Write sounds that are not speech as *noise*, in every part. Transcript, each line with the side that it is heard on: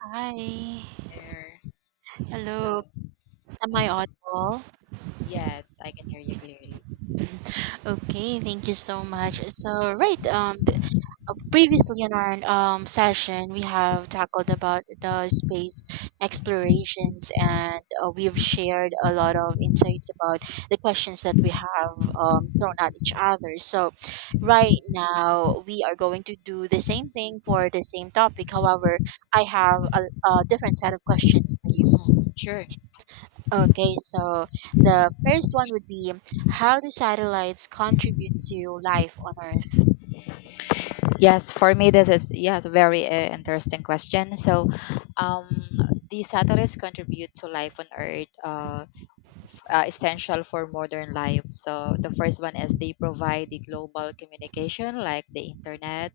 right: Hi.
left: There. So,
right: Hello. Am I
left: hello.
right: audible?
left: Yes, I can hear you clearly.
right: Mm-hmm. Okay, thank you so much. Previously in our session, we have tackled about the space explorations, and we've shared a lot of insights about the questions that we have thrown at each other. So, right now, we are going to do the same thing for the same topic. However, I have a different set of questions for you.
left: Mhm. Sure.
right: Okay, so the first one would be, how do satellites contribute to life on Earth?
left: Yes, for me, this is, yes, very interesting question. Um, the satellites contribute to life on Earth. Essential for modern life. So the first one is they provide the global communication like the internet,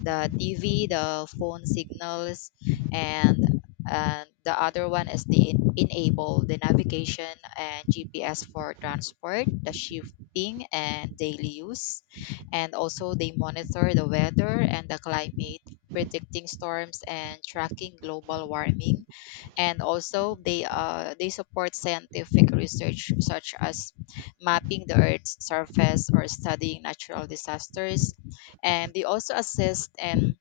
left: the TV, the phone signals, and and the other one is the enable the navigation and GPS for transport, the shifting and daily use, and also they monitor the weather and the climate, predicting storms and tracking global warming, and also they support scientific research such as mapping the earth's surface or studying natural disasters, and they also assist in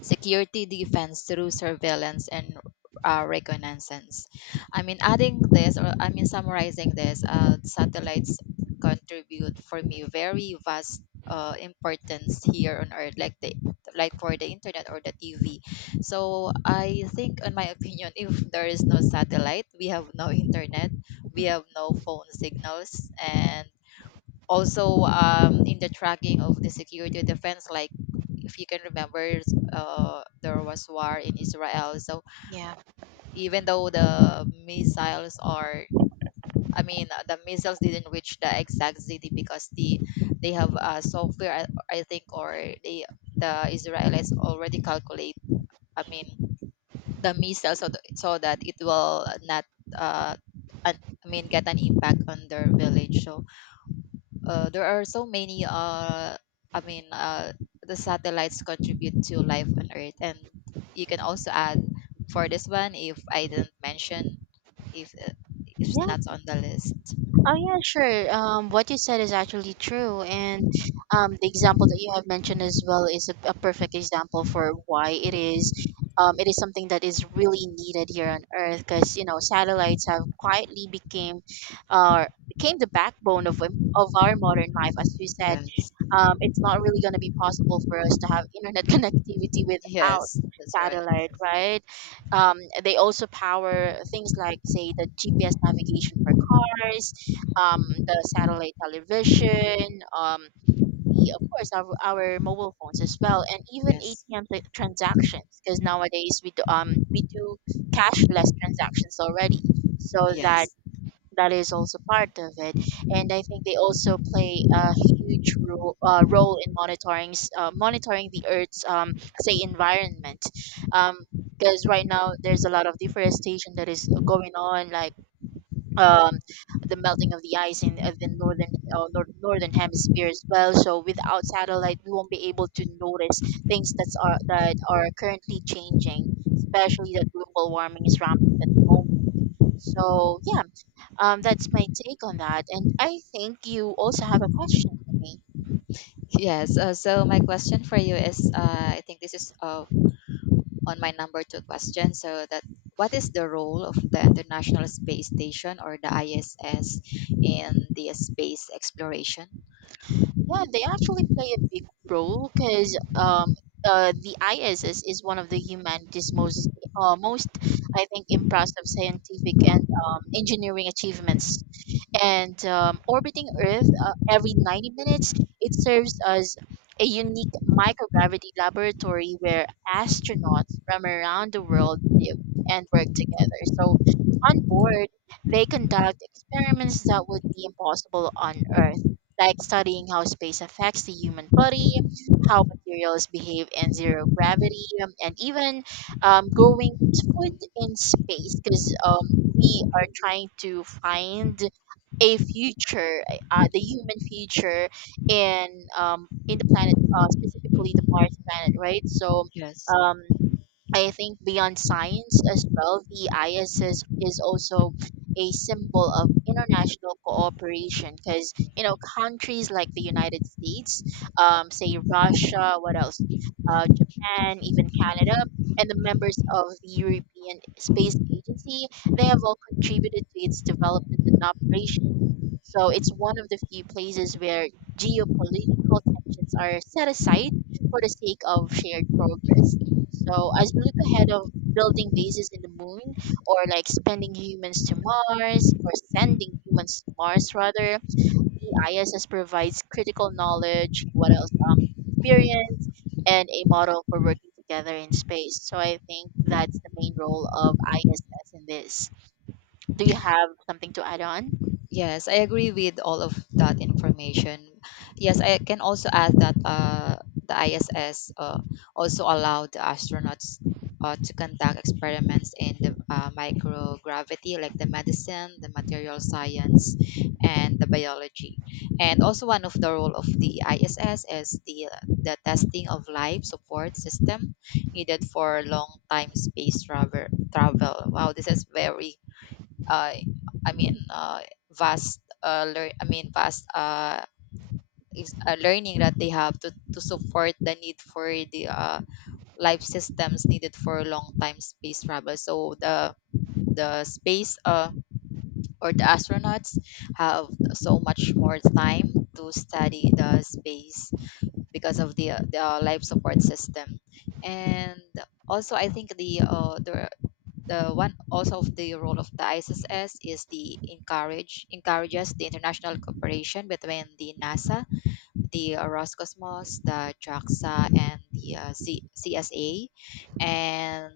left: security defense through surveillance and reconnaissance. I mean, adding this, or I mean, summarizing this, satellites contribute, for me, very vast importance here on Earth, like the like for the internet or the TV. So I think, in my opinion, if there is no satellite, we have no internet, we have no phone signals, and also in the tracking of the security defense, like if you can remember, there was war in Israel. So
right: Yeah.
left: even though the missiles are, I mean, the missiles didn't reach the exact city because they have software, I think, or they the Israelis already calculate. I mean, the missiles, so that it will not, uh, an- I mean, get an impact on their village. So there are so many i mean uh the satellites contribute to life on earth, and you can also add for this one if I didn't mention, if uh, if it's not on the list.
right: Oh yeah, sure. What you said is actually true, and the example that you have mentioned as well is a perfect example for why it is. It is something that is really needed here on Earth, because you know satellites have quietly became the backbone of of our modern life. As you said,
left: Yes.
right: it's not really going to be possible for us to have internet *laughs* connectivity without
left: Yes, that's right.
right: satellite, right? Um, they also power things like, say, the GPS navigation for cars, um, the satellite television, of course, our mobile phones as well, and even ATM t-
left: Yes.
right: M tra- transactions. Because
left: Mhm.
right: nowadays we do cashless transactions already, so that
left: Yes.
right: is also part of it. And I think they also play a huge role in monitoring the Earth's say environment, um. Because right now there's a lot of deforestation that is going on, like, um, the melting of the ice in the northern nor- northern hemisphere as well. So without satellite, we won't be able to notice things that are currently changing, especially that global warming is rampant at the moment. So yeah, that's my take on that, and I think you also have a question for me.
left: Yes, so my question for you is, I think this is, on my number two question, so that what is the role of the international space station, or the iss, in the space exploration?
right: Yeah, they actually play a big role because the ISS is one of the humanity's most, I think, impressive scientific and engineering achievements. And orbiting Earth every 90 minutes, it serves as a unique microgravity laboratory where astronauts from around the world live and work together. So on board, they conduct experiments that would be impossible on Earth, like studying how space affects the human body, how materials behave in zero gravity, and even growing food in space, because we are trying to find a future, the human future in the planet, specifically the Mars planet, right? So
left: Yes.
right: um, I think beyond science as well, the ISS is also a symbol of international cooperation, because you know countries like the United States, say Russia, what else, Japan, even Canada, and the members of the European Space Agency, they have all contributed to its development and operation. So it's one of the few places where geopolitical tensions are set aside for the sake of shared progress. So as we look ahead of building bases in the moon, or like sending humans to Mars rather, the ISS provides critical knowledge, what else? Experience and a model for working together in space. So I think that's the main role of ISS in this. Do you have something to add on?
left: Yes, I agree with all of that information. Yes, I can also add that the ISS also allowed the astronauts to conduct experiments in the microgravity, like the medicine, the material science, and the biology. And also one of the role of the ISS is the testing of life support system needed for long time space travel. Travel. Wow, this is very uh, I mean, uh, vast, learn, I mean, vast, is learning, that they have to support the need for the life systems needed for long time space travel. So the space, or the astronauts, have so much more time to study the space because of the life support system, and also I think the the one also of the role of the ISS is the encourages the international cooperation between the NASA, the Roscosmos, the JAXA, and the CSA, and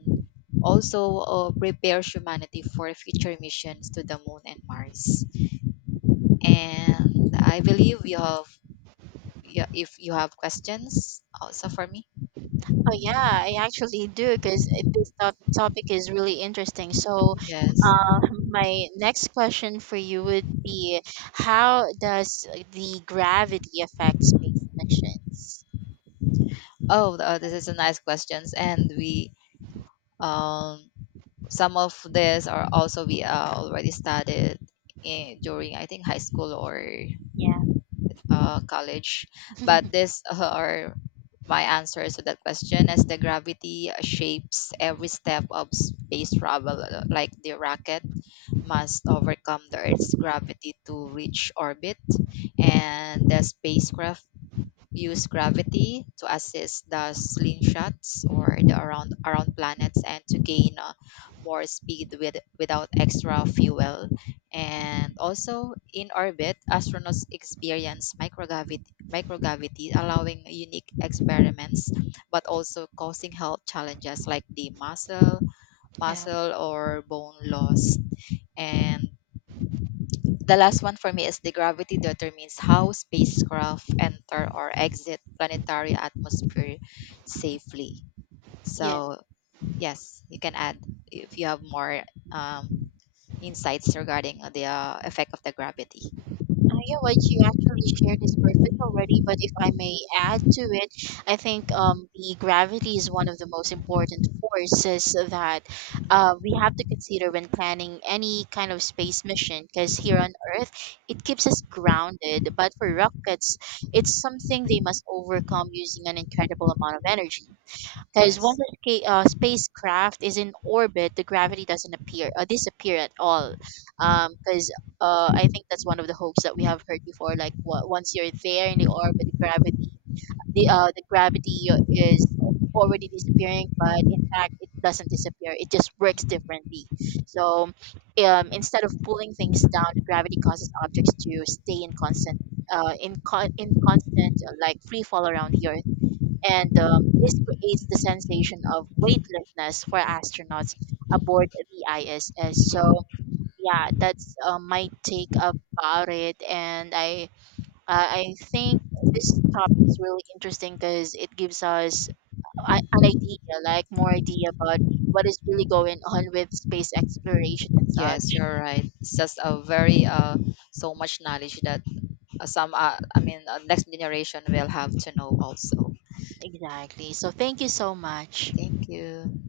left: also prepares humanity for future missions to the Moon and Mars. And I believe you have, yeah, if you have questions also for me.
right: Oh yeah, I actually do, because this topic is really interesting. So,
left: Yes.
right: uh, my next question for you would be, how does the gravity affect space missions?
left: Oh, this is a nice questions, and we um some of this are also we already studied in, during, I think, high school or
right: Yeah.
left: college,
right: *laughs*
left: but these *laughs* are my answers to that question. As the gravity shapes every step of space travel, like the rocket must overcome the earth's gravity to reach orbit, and the spacecraft use gravity to assist the slingshots, or the around planets, and to gain more speed with without extra fuel. And also in orbit astronauts experience microgravity, allowing unique experiments, but also causing health challenges like the muscle
right: Yeah.
left: muscle or bone loss. And the last one for me is the gravity determines how spacecraft enter or exit planetary atmosphere safely.
right: Yeah.
left: So, yes, you can add if you have more um, insights regarding the effect of the gravity.
right: Yeah, what you actually shared is perfect already, but if I may add to it, I think the gravity is one of the most important forces that
left: Mm.
right: we have to consider when planning any kind of space mission, because here on Earth, it keeps us grounded, but for rockets, it's something they must overcome using an incredible amount of energy. Because once
left: Yes.
right: a spacecraft is in orbit, the gravity doesn't appear or disappear at all. Because I think that's one of the hopes that we have heard before. Like once you're there in the orbit, the gravity is already disappearing, but in fact, it doesn't disappear. It just works differently. So instead of pulling things down, the gravity causes objects to stay in constant. In constant like free fall around the earth, and this creates the sensation of weightlessness for astronauts aboard the ISS. So yeah, that's my take about it, and I think this topic is really interesting because it gives us an idea, like more idea about what is really going on with space exploration and
left: Yes,
right: such.
left: you're right. It's just a very so much knowledge that some I mean, next generation will have to know also.
right: Exactly. So thank you so much.
left: Thank you.